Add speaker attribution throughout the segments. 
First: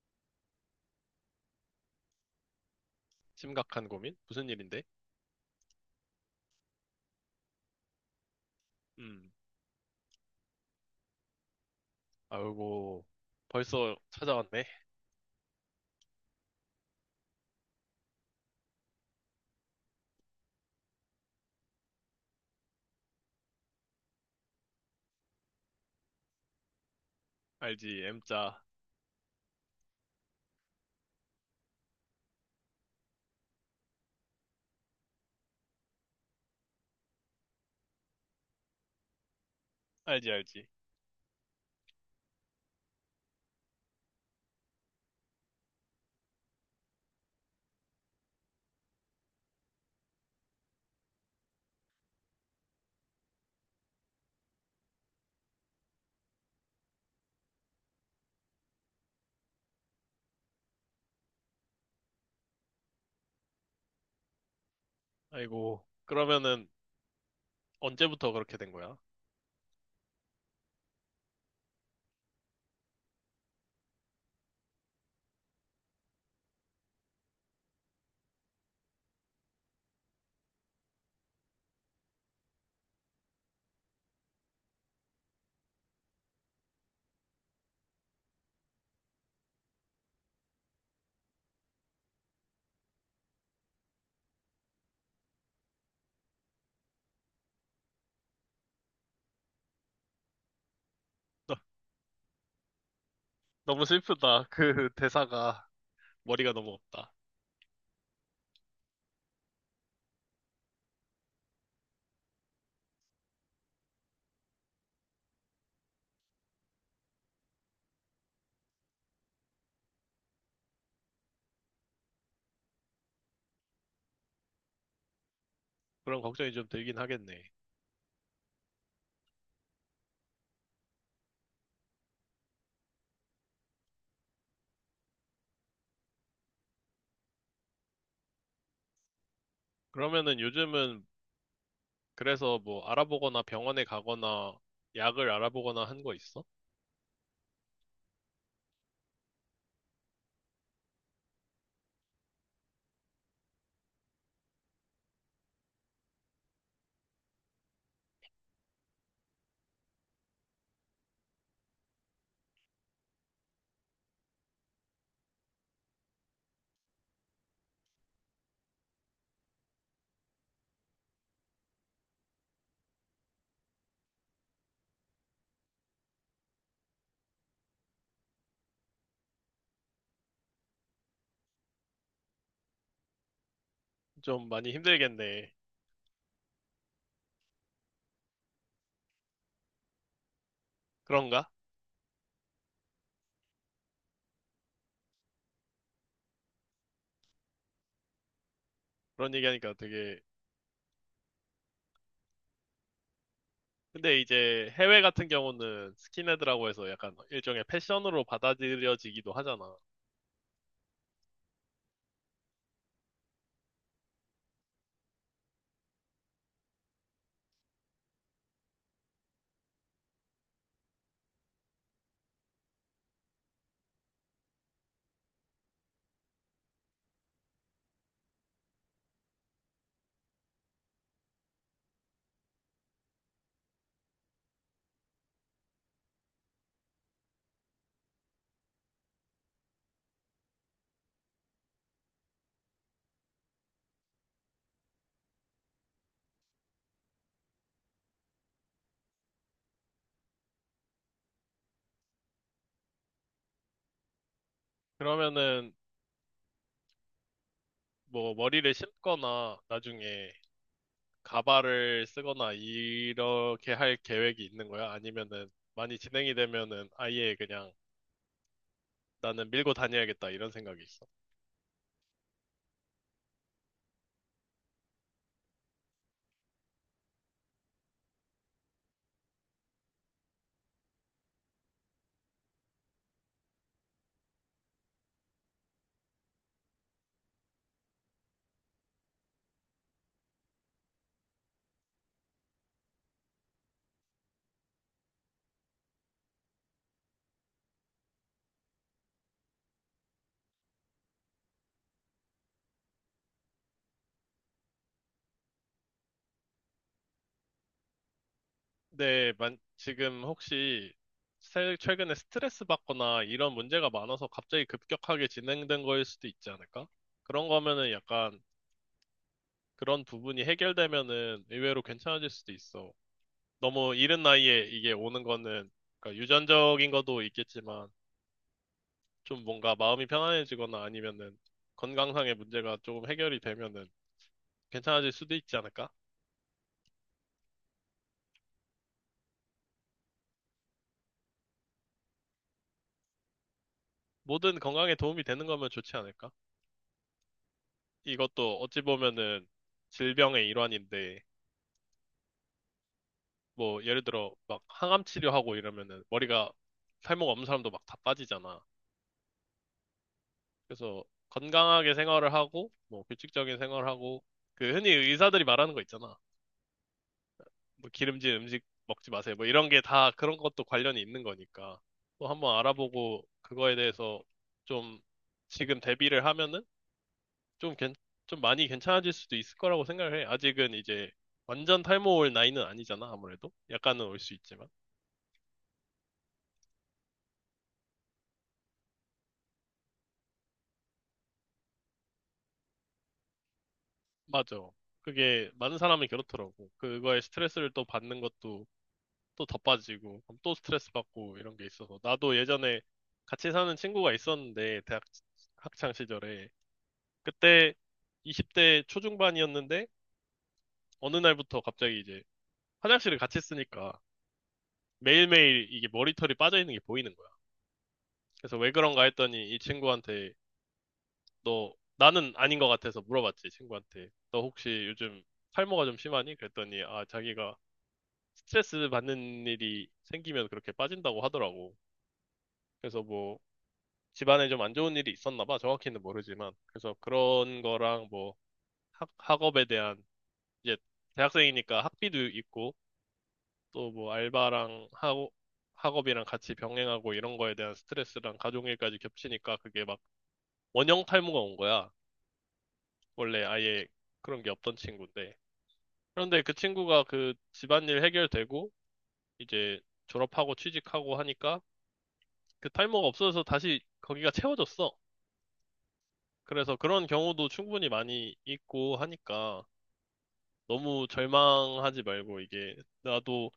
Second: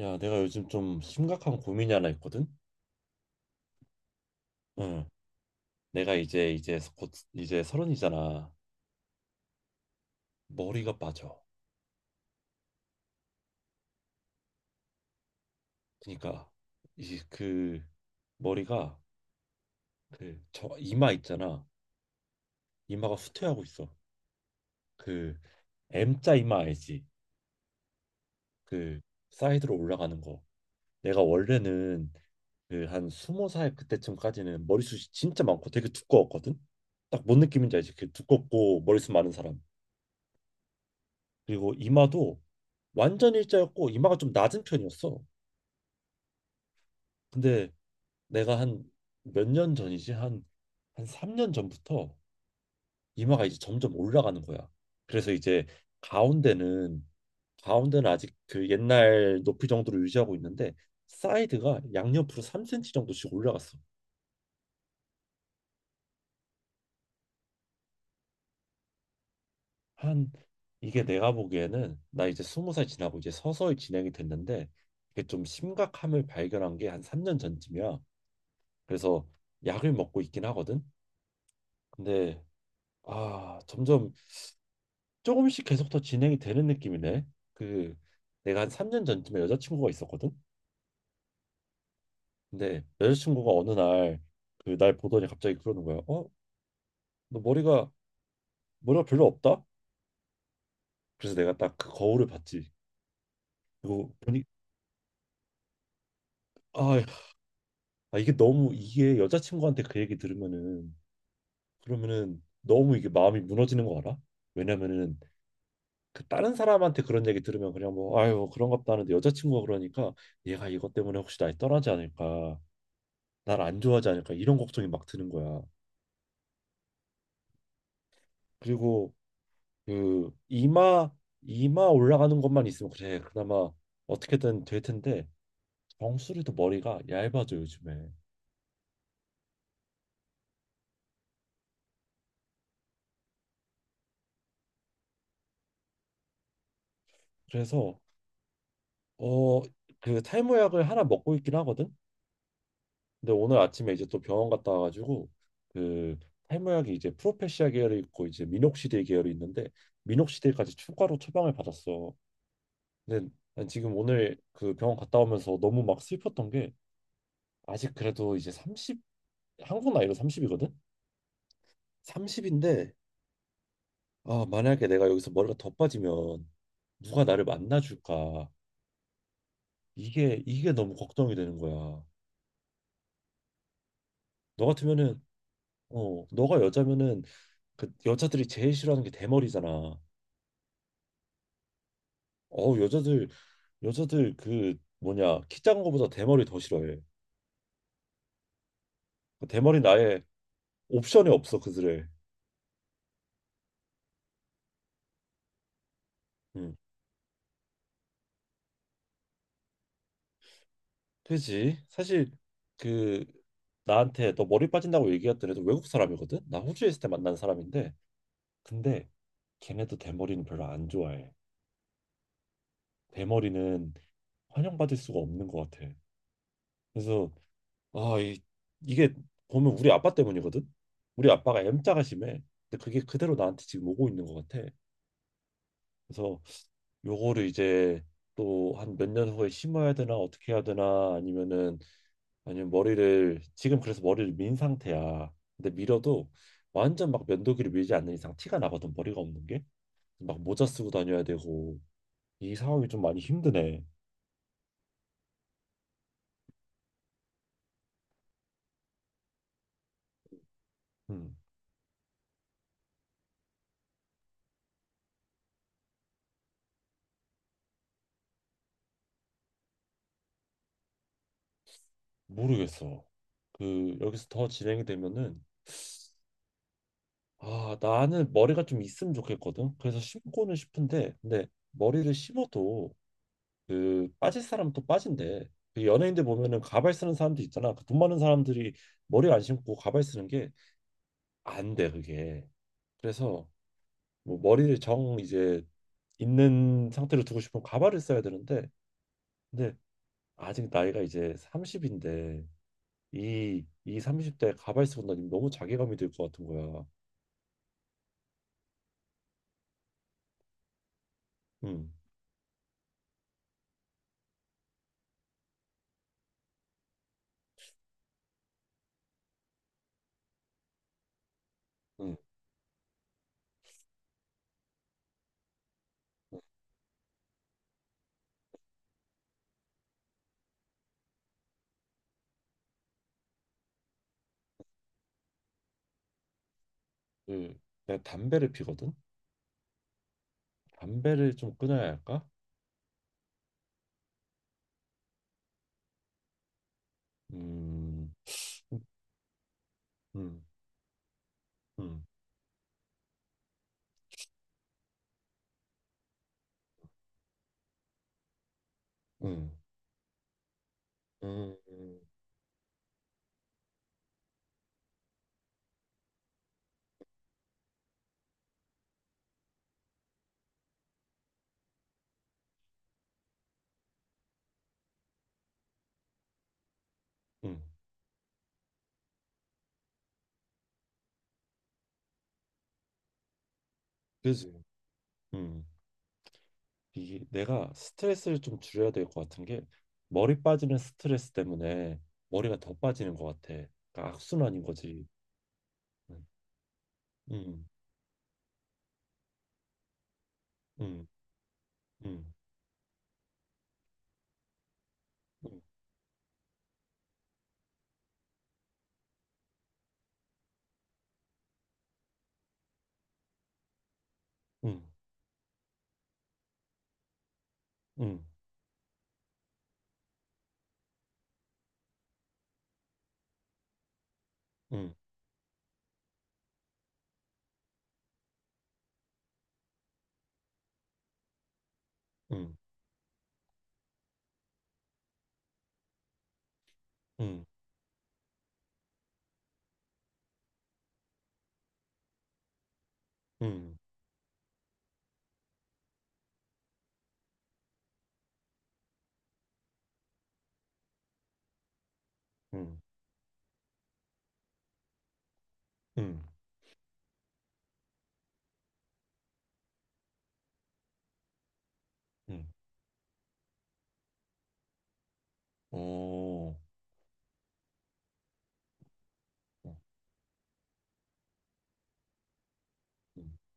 Speaker 1: 야, 내가 요즘 좀 심각한 고민이 하나 있거든.
Speaker 2: 심각한 고민? 무슨 일인데?
Speaker 1: 응. 내가 이제 곧 이제 서른이잖아.
Speaker 2: 음,
Speaker 1: 머리가 빠져.
Speaker 2: 아이고, 벌써 찾아왔네.
Speaker 1: 그러니까 이 그 머리가 그 저 이마 있잖아. 이마가 후퇴하고 있어. 그 M자 이마 알지?
Speaker 2: 알지, M자.
Speaker 1: 그 사이드로 올라가는 거. 내가 원래는 그 한 20살 그때쯤까지는 머리숱이 진짜 많고 되게 두꺼웠거든. 딱 뭔 느낌인지 알지? 그 두껍고 머리숱 많은 사람.
Speaker 2: 알지, 알지.
Speaker 1: 그리고 이마도 완전 일자였고 이마가 좀 낮은 편이었어. 근데 내가 한 몇 년 전이지 한 3년 전부터 이마가 이제 점점 올라가는 거야. 그래서 이제 가운데는 가운데는 아직 그 옛날 높이 정도로 유지하고 있는데 사이드가 양옆으로 3cm 정도씩 올라갔어.
Speaker 2: 아이고, 그러면은 언제부터 그렇게 된 거야?
Speaker 1: 한 이게 내가 보기에는 나 이제 20살 지나고 이제 서서히 진행이 됐는데 이게 좀 심각함을 발견한 게 한 3년 전쯤이야. 그래서 약을 먹고 있긴 하거든. 근데 아, 점점 조금씩 계속 더 진행이 되는 느낌이네. 그 내가 한 3년 전쯤에 여자친구가 있었거든. 근데 여자친구가 어느 날 그 날 보더니 갑자기 그러는 거야. 어? 너 머리가 별로 없다? 그래서
Speaker 2: 너,
Speaker 1: 내가 딱 그 거울을 봤지.
Speaker 2: 너무
Speaker 1: 그거
Speaker 2: 슬프다.
Speaker 1: 보니
Speaker 2: 그 대사가 머리가 너무
Speaker 1: 아,
Speaker 2: 없다.
Speaker 1: 아, 이게 너무 이게 여자친구한테 그 얘기 들으면은 그러면은 너무 이게 마음이 무너지는 거 알아? 왜냐면은 그 다른 사람한테 그런 얘기 들으면 그냥 뭐 아유 그런 것도 하는데 여자친구가 그러니까 얘가 이것 때문에 혹시 날 떠나지 않을까 날 안 좋아하지 않을까 이런 걱정이 막 드는 거야.
Speaker 2: 그런 걱정이 좀 들긴 하겠네.
Speaker 1: 그리고 그 이마 올라가는 것만 있으면 그래 그나마 어떻게든 될 텐데 정수리도 머리가 얇아져 요즘에.
Speaker 2: 그러면은 요즘은 그래서 뭐 알아보거나 병원에 가거나 약을 알아보거나 한 거 있어?
Speaker 1: 그래서 어 그 탈모약을 하나 먹고 있긴 하거든. 근데 오늘 아침에 이제 또 병원 갔다 와가지고 그 탈모약이 이제 프로페시아 계열이 있고 이제 미녹시딜 계열이 있는데 미녹시딜까지 추가로 처방을 받았어. 근데 난 지금 오늘 그 병원 갔다 오면서 너무 막 슬펐던 게 아직 그래도 이제 30, 한국 나이로 30이거든. 30인데 아 만약에 내가 여기서 머리가 더 빠지면 누가 나를 만나줄까 이게 너무 걱정이 되는 거야.
Speaker 2: 좀
Speaker 1: 너
Speaker 2: 많이
Speaker 1: 같으면은
Speaker 2: 힘들겠네.
Speaker 1: 너가 여자면은 그 여자들이 제일 싫어하는 게 대머리잖아.
Speaker 2: 그런가?
Speaker 1: 어 여자들 여자들 그 뭐냐 키 작은 거보다 대머리 더 싫어해.
Speaker 2: 그런
Speaker 1: 그
Speaker 2: 얘기하니까
Speaker 1: 대머리는
Speaker 2: 되게
Speaker 1: 아예 옵션이 없어 그들의.
Speaker 2: 근데 이제 해외 같은 경우는 스킨헤드라고
Speaker 1: 음.
Speaker 2: 해서 약간 일종의 패션으로 받아들여지기도 하잖아.
Speaker 1: 그지? 사실 그 나한테 너 머리 빠진다고 얘기했던 애도 외국 사람이거든. 나 호주에 있을 때 만난 사람인데 근데 걔네도 대머리는 별로 안 좋아해. 대머리는 환영받을 수가 없는 것 같아. 그래서 아 이, 이게 보면 우리 아빠 때문이거든. 우리 아빠가 M자가 심해. 근데 그게 그대로 나한테 지금 오고 있는 것 같아. 그래서 요거를 이제 또 한 몇 년 후에 심어야 되나 어떻게 해야 되나, 아니면은 아니면 머리를 지금, 그래서 머리를 민 상태야. 근데 밀어도 완전 막 면도기를 밀지 않는 이상 티가 나거든 머리가 없는 게. 막 모자 쓰고 다녀야 되고 이 상황이 좀 많이 힘드네.
Speaker 2: 그러면은 뭐 머리를 심거나 나중에
Speaker 1: 음,
Speaker 2: 가발을 쓰거나 이렇게 할 계획이 있는 거야? 아니면은 많이 진행이 되면은 아예 그냥 나는 밀고 다녀야겠다 이런 생각이 있어.
Speaker 1: 모르겠어. 그 여기서 더 진행이 되면은 아 나는 머리가 좀 있으면 좋겠거든. 그래서 심고는 싶은데 근데 머리를 심어도 그 빠질 사람은 또 빠진대. 그 연예인들 보면은 가발 쓰는 사람도 있잖아. 그 돈 많은 사람들이 머리 안 심고 가발 쓰는 게 안 돼, 그게. 그래서 뭐 머리를 정 이제 있는 상태로 두고 싶으면 가발을 써야 되는데 근데 아직 나이가 이제 30인데 이 30대에 가발 쓰고 다니면 너무 자괴감이 들 것 같은 거야.
Speaker 2: 근데 지금 혹시
Speaker 1: 음.
Speaker 2: 최근에 스트레스 받거나 이런 문제가 많아서 갑자기 급격하게 진행된 거일 수도 있지 않을까? 그런 거면은 약간 그런 부분이 해결되면은 의외로
Speaker 1: 응,
Speaker 2: 괜찮아질 수도 있어. 너무 이른 나이에 이게 오는 거는 그러니까
Speaker 1: 응.
Speaker 2: 유전적인 것도 있겠지만 좀 뭔가 마음이 편안해지거나 아니면은 건강상의 문제가 조금 해결이 되면은 괜찮아질 수도 있지 않을까?
Speaker 1: 그 내가 담배를 피거든. 담배를 좀 끊어야 할까?
Speaker 2: 모든 건강에 도움이 되는 거면 좋지 않을까?
Speaker 1: 음.
Speaker 2: 이것도 어찌
Speaker 1: 음.
Speaker 2: 보면은
Speaker 1: 음.
Speaker 2: 질병의 일환인데
Speaker 1: 음.
Speaker 2: 뭐 예를 들어 막 항암 치료하고 이러면은 머리가 살모가 없는 사람도 막 다 빠지잖아. 그래서
Speaker 1: 음.
Speaker 2: 건강하게
Speaker 1: 음.
Speaker 2: 생활을 하고, 뭐 규칙적인 생활하고, 그 흔히 의사들이 말하는 거 있잖아. 뭐 기름진 음식 먹지 마세요. 뭐 이런 게 다 그런 것도 관련이 있는 거니까. 또 한번 알아보고 그거에 대해서 좀 지금 대비를 하면은
Speaker 1: 응,
Speaker 2: 좀 괜, 좀 많이 괜찮아질 수도 있을 거라고 생각을 해. 아직은 이제 완전 탈모 올 나이는 아니잖아, 아무래도. 약간은 올 수
Speaker 1: 그지.
Speaker 2: 있지만.
Speaker 1: 음, 이 내가 스트레스를 좀 줄여야 될 것 같은 게 머리 빠지는 스트레스 때문에 머리가 더 빠지는 것 같아. 그러니까
Speaker 2: 맞아.
Speaker 1: 악순환인 거지.
Speaker 2: 그게 많은 사람이
Speaker 1: 응,
Speaker 2: 그렇더라고. 그거에
Speaker 1: 응,
Speaker 2: 스트레스를 또 받는 것도 또 더 빠지고, 그럼 또 스트레스
Speaker 1: 응,
Speaker 2: 받고 이런 게 있어서.
Speaker 1: 응,
Speaker 2: 나도 예전에 같이 사는 친구가 있었는데, 대학 학창 시절에. 그때 20대 초중반이었는데, 어느 날부터 갑자기 이제 화장실을 같이 쓰니까
Speaker 1: 응,
Speaker 2: 매일매일 이게 머리털이 빠져 있는 게 보이는 거야.
Speaker 1: 응,
Speaker 2: 그래서 왜 그런가 했더니 이 친구한테 너, 나는 아닌 것 같아서 물어봤지, 친구한테. 너
Speaker 1: 응,
Speaker 2: 혹시
Speaker 1: 응,
Speaker 2: 요즘 탈모가 좀 심하니? 그랬더니 아, 자기가 스트레스 받는 일이 생기면 그렇게 빠진다고 하더라고.
Speaker 1: 응,
Speaker 2: 그래서 뭐 집안에 좀 안 좋은 일이 있었나 봐. 정확히는 모르지만. 그래서
Speaker 1: 응,
Speaker 2: 그런 거랑 뭐 학업에 대한 이제 대학생이니까 학비도 있고
Speaker 1: 응,
Speaker 2: 또 뭐 알바랑 하고 학업이랑 같이 병행하고 이런 거에 대한 스트레스랑 가족일까지 겹치니까 그게 막 원형 탈모가 온 거야.
Speaker 1: 응,
Speaker 2: 원래 아예 그런 게 없던 친구인데.
Speaker 1: 응,
Speaker 2: 그런데 그 친구가 그 집안일 해결되고 이제 졸업하고 취직하고 하니까
Speaker 1: 응.
Speaker 2: 그 탈모가 없어져서 다시 거기가 채워졌어.
Speaker 1: 어,
Speaker 2: 그래서 그런 경우도 충분히 많이 있고 하니까
Speaker 1: 어,
Speaker 2: 너무 절망하지 말고 이게
Speaker 1: 음,
Speaker 2: 나도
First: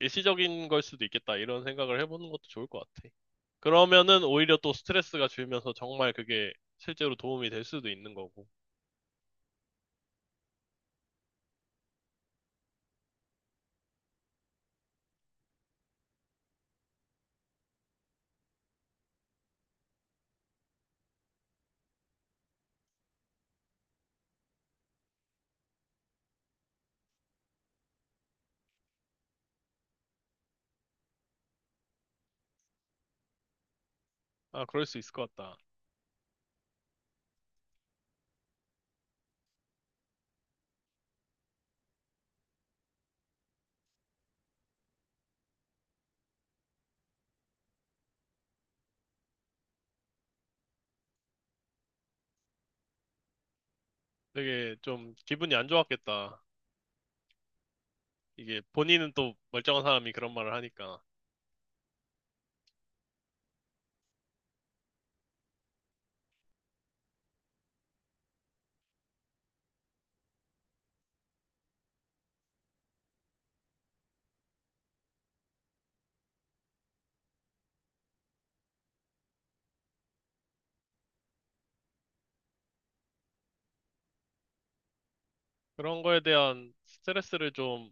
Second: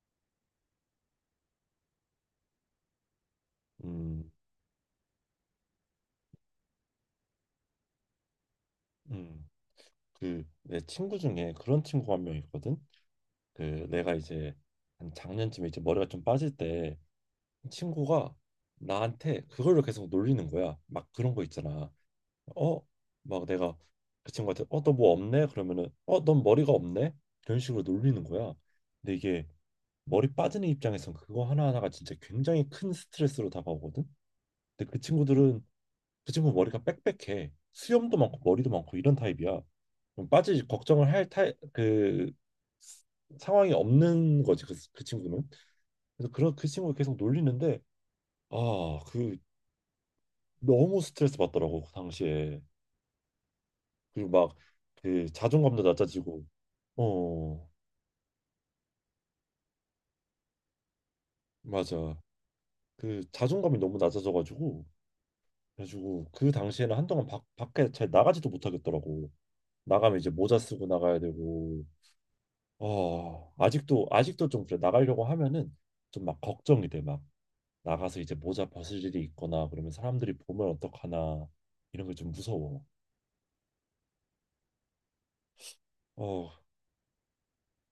Speaker 2: 일시적인 걸 수도 있겠다 이런 생각을 해보는 것도 좋을 것 같아. 그러면은
Speaker 1: 음,
Speaker 2: 오히려 또 스트레스가 줄면서 정말 그게 실제로 도움이 될 수도 있는 거고.
Speaker 1: 음. 그 내 친구 중에 그런 친구가 1명 있거든. 그 내가 이제 한 작년쯤에 이제 머리가 좀 빠질 때 친구가 나한테 그걸로 계속 놀리는 거야. 막 그런 거 있잖아. 어, 막 내가 그 친구한테 어, 너 뭐 없네? 그러면은 어, 넌 머리가 없네? 이런 식으로 놀리는 거야. 근데 이게 머리 빠지는 입장에선 그거 하나하나가 진짜 굉장히 큰 스트레스로 다가오거든.
Speaker 2: 아, 그럴
Speaker 1: 근데
Speaker 2: 수
Speaker 1: 그
Speaker 2: 있을 것 같다.
Speaker 1: 친구들은 그 친구 머리가 빽빽해. 수염도 많고 머리도 많고 이런 타입이야. 그럼 빠지지 걱정을 할 타입 그 상황이 없는 거지 그 친구는. 그래서 그런 그 친구가 계속 놀리는데 아, 그 너무 스트레스 받더라고 그 당시에. 그리고 막
Speaker 2: 되게 좀
Speaker 1: 그
Speaker 2: 기분이 안
Speaker 1: 자존감도
Speaker 2: 좋았겠다.
Speaker 1: 낮아지고 어
Speaker 2: 이게 본인은 또 멀쩡한 사람이 그런 말을 하니까.
Speaker 1: 맞아 그 자존감이 너무 낮아져가지고, 그래가지고 그 당시에는 한동안 밖 밖에 잘 나가지도 못하겠더라고. 나가면 이제 모자 쓰고 나가야 되고 어 아직도 좀 그래, 나가려고 하면은 좀 막 걱정이 돼. 막 나가서 이제 모자 벗을 일이 있거나 그러면 사람들이 보면 어떡하나 이런 게 좀 무서워.
Speaker 2: 그런 거에
Speaker 1: 어
Speaker 2: 대한 스트레스를 좀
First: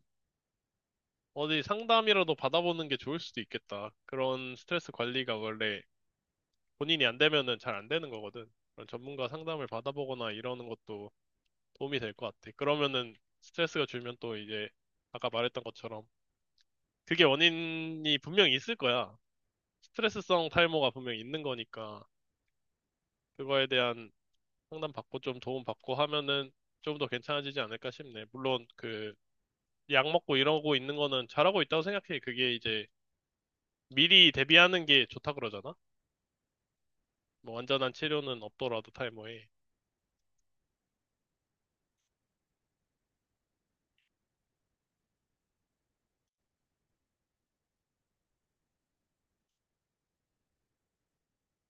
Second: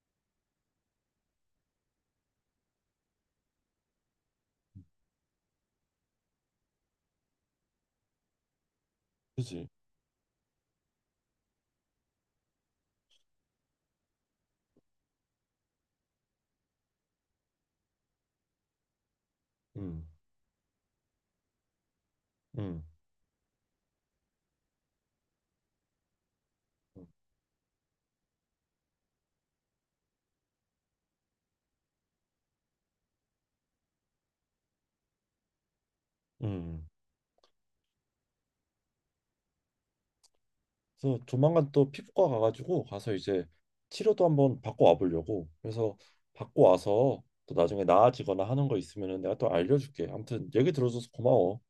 Speaker 2: 어디 상담이라도 받아보는 게 좋을 수도 있겠다. 그런 스트레스 관리가 원래 본인이 안 되면은 잘 안 되는 거거든. 그런 전문가 상담을
Speaker 1: 그지.
Speaker 2: 받아보거나 이러는 것도 도움이 될 것 같아. 그러면은 스트레스가 줄면 또 이제 아까 말했던 것처럼 그게 원인이 분명히 있을 거야.
Speaker 1: 음
Speaker 2: 스트레스성 탈모가 분명히 있는 거니까
Speaker 1: 음,
Speaker 2: 그거에 대한 상담 받고 좀 도움 받고 하면은 좀
Speaker 1: 음.
Speaker 2: 더 괜찮아지지 않을까 싶네. 물론 그 약 먹고 이러고 있는 거는 잘하고 있다고 생각해. 그게 이제 미리 대비하는 게 좋다 그러잖아.
Speaker 1: 음.
Speaker 2: 뭐 완전한 치료는 없더라도 탈모에.
Speaker 1: 그래서 조만간 또 피부과 가가지고 가서 이제 치료도 한번 받고 와보려고. 그래서 받고 와서 또 나중에 나아지거나 하는 거 있으면은 내가 또 알려줄게. 아무튼 얘기 들어줘서 고마워.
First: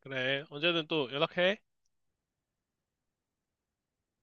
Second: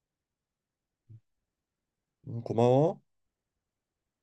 Speaker 2: 그래, 언제든 또 연락해.
Speaker 1: 고마워.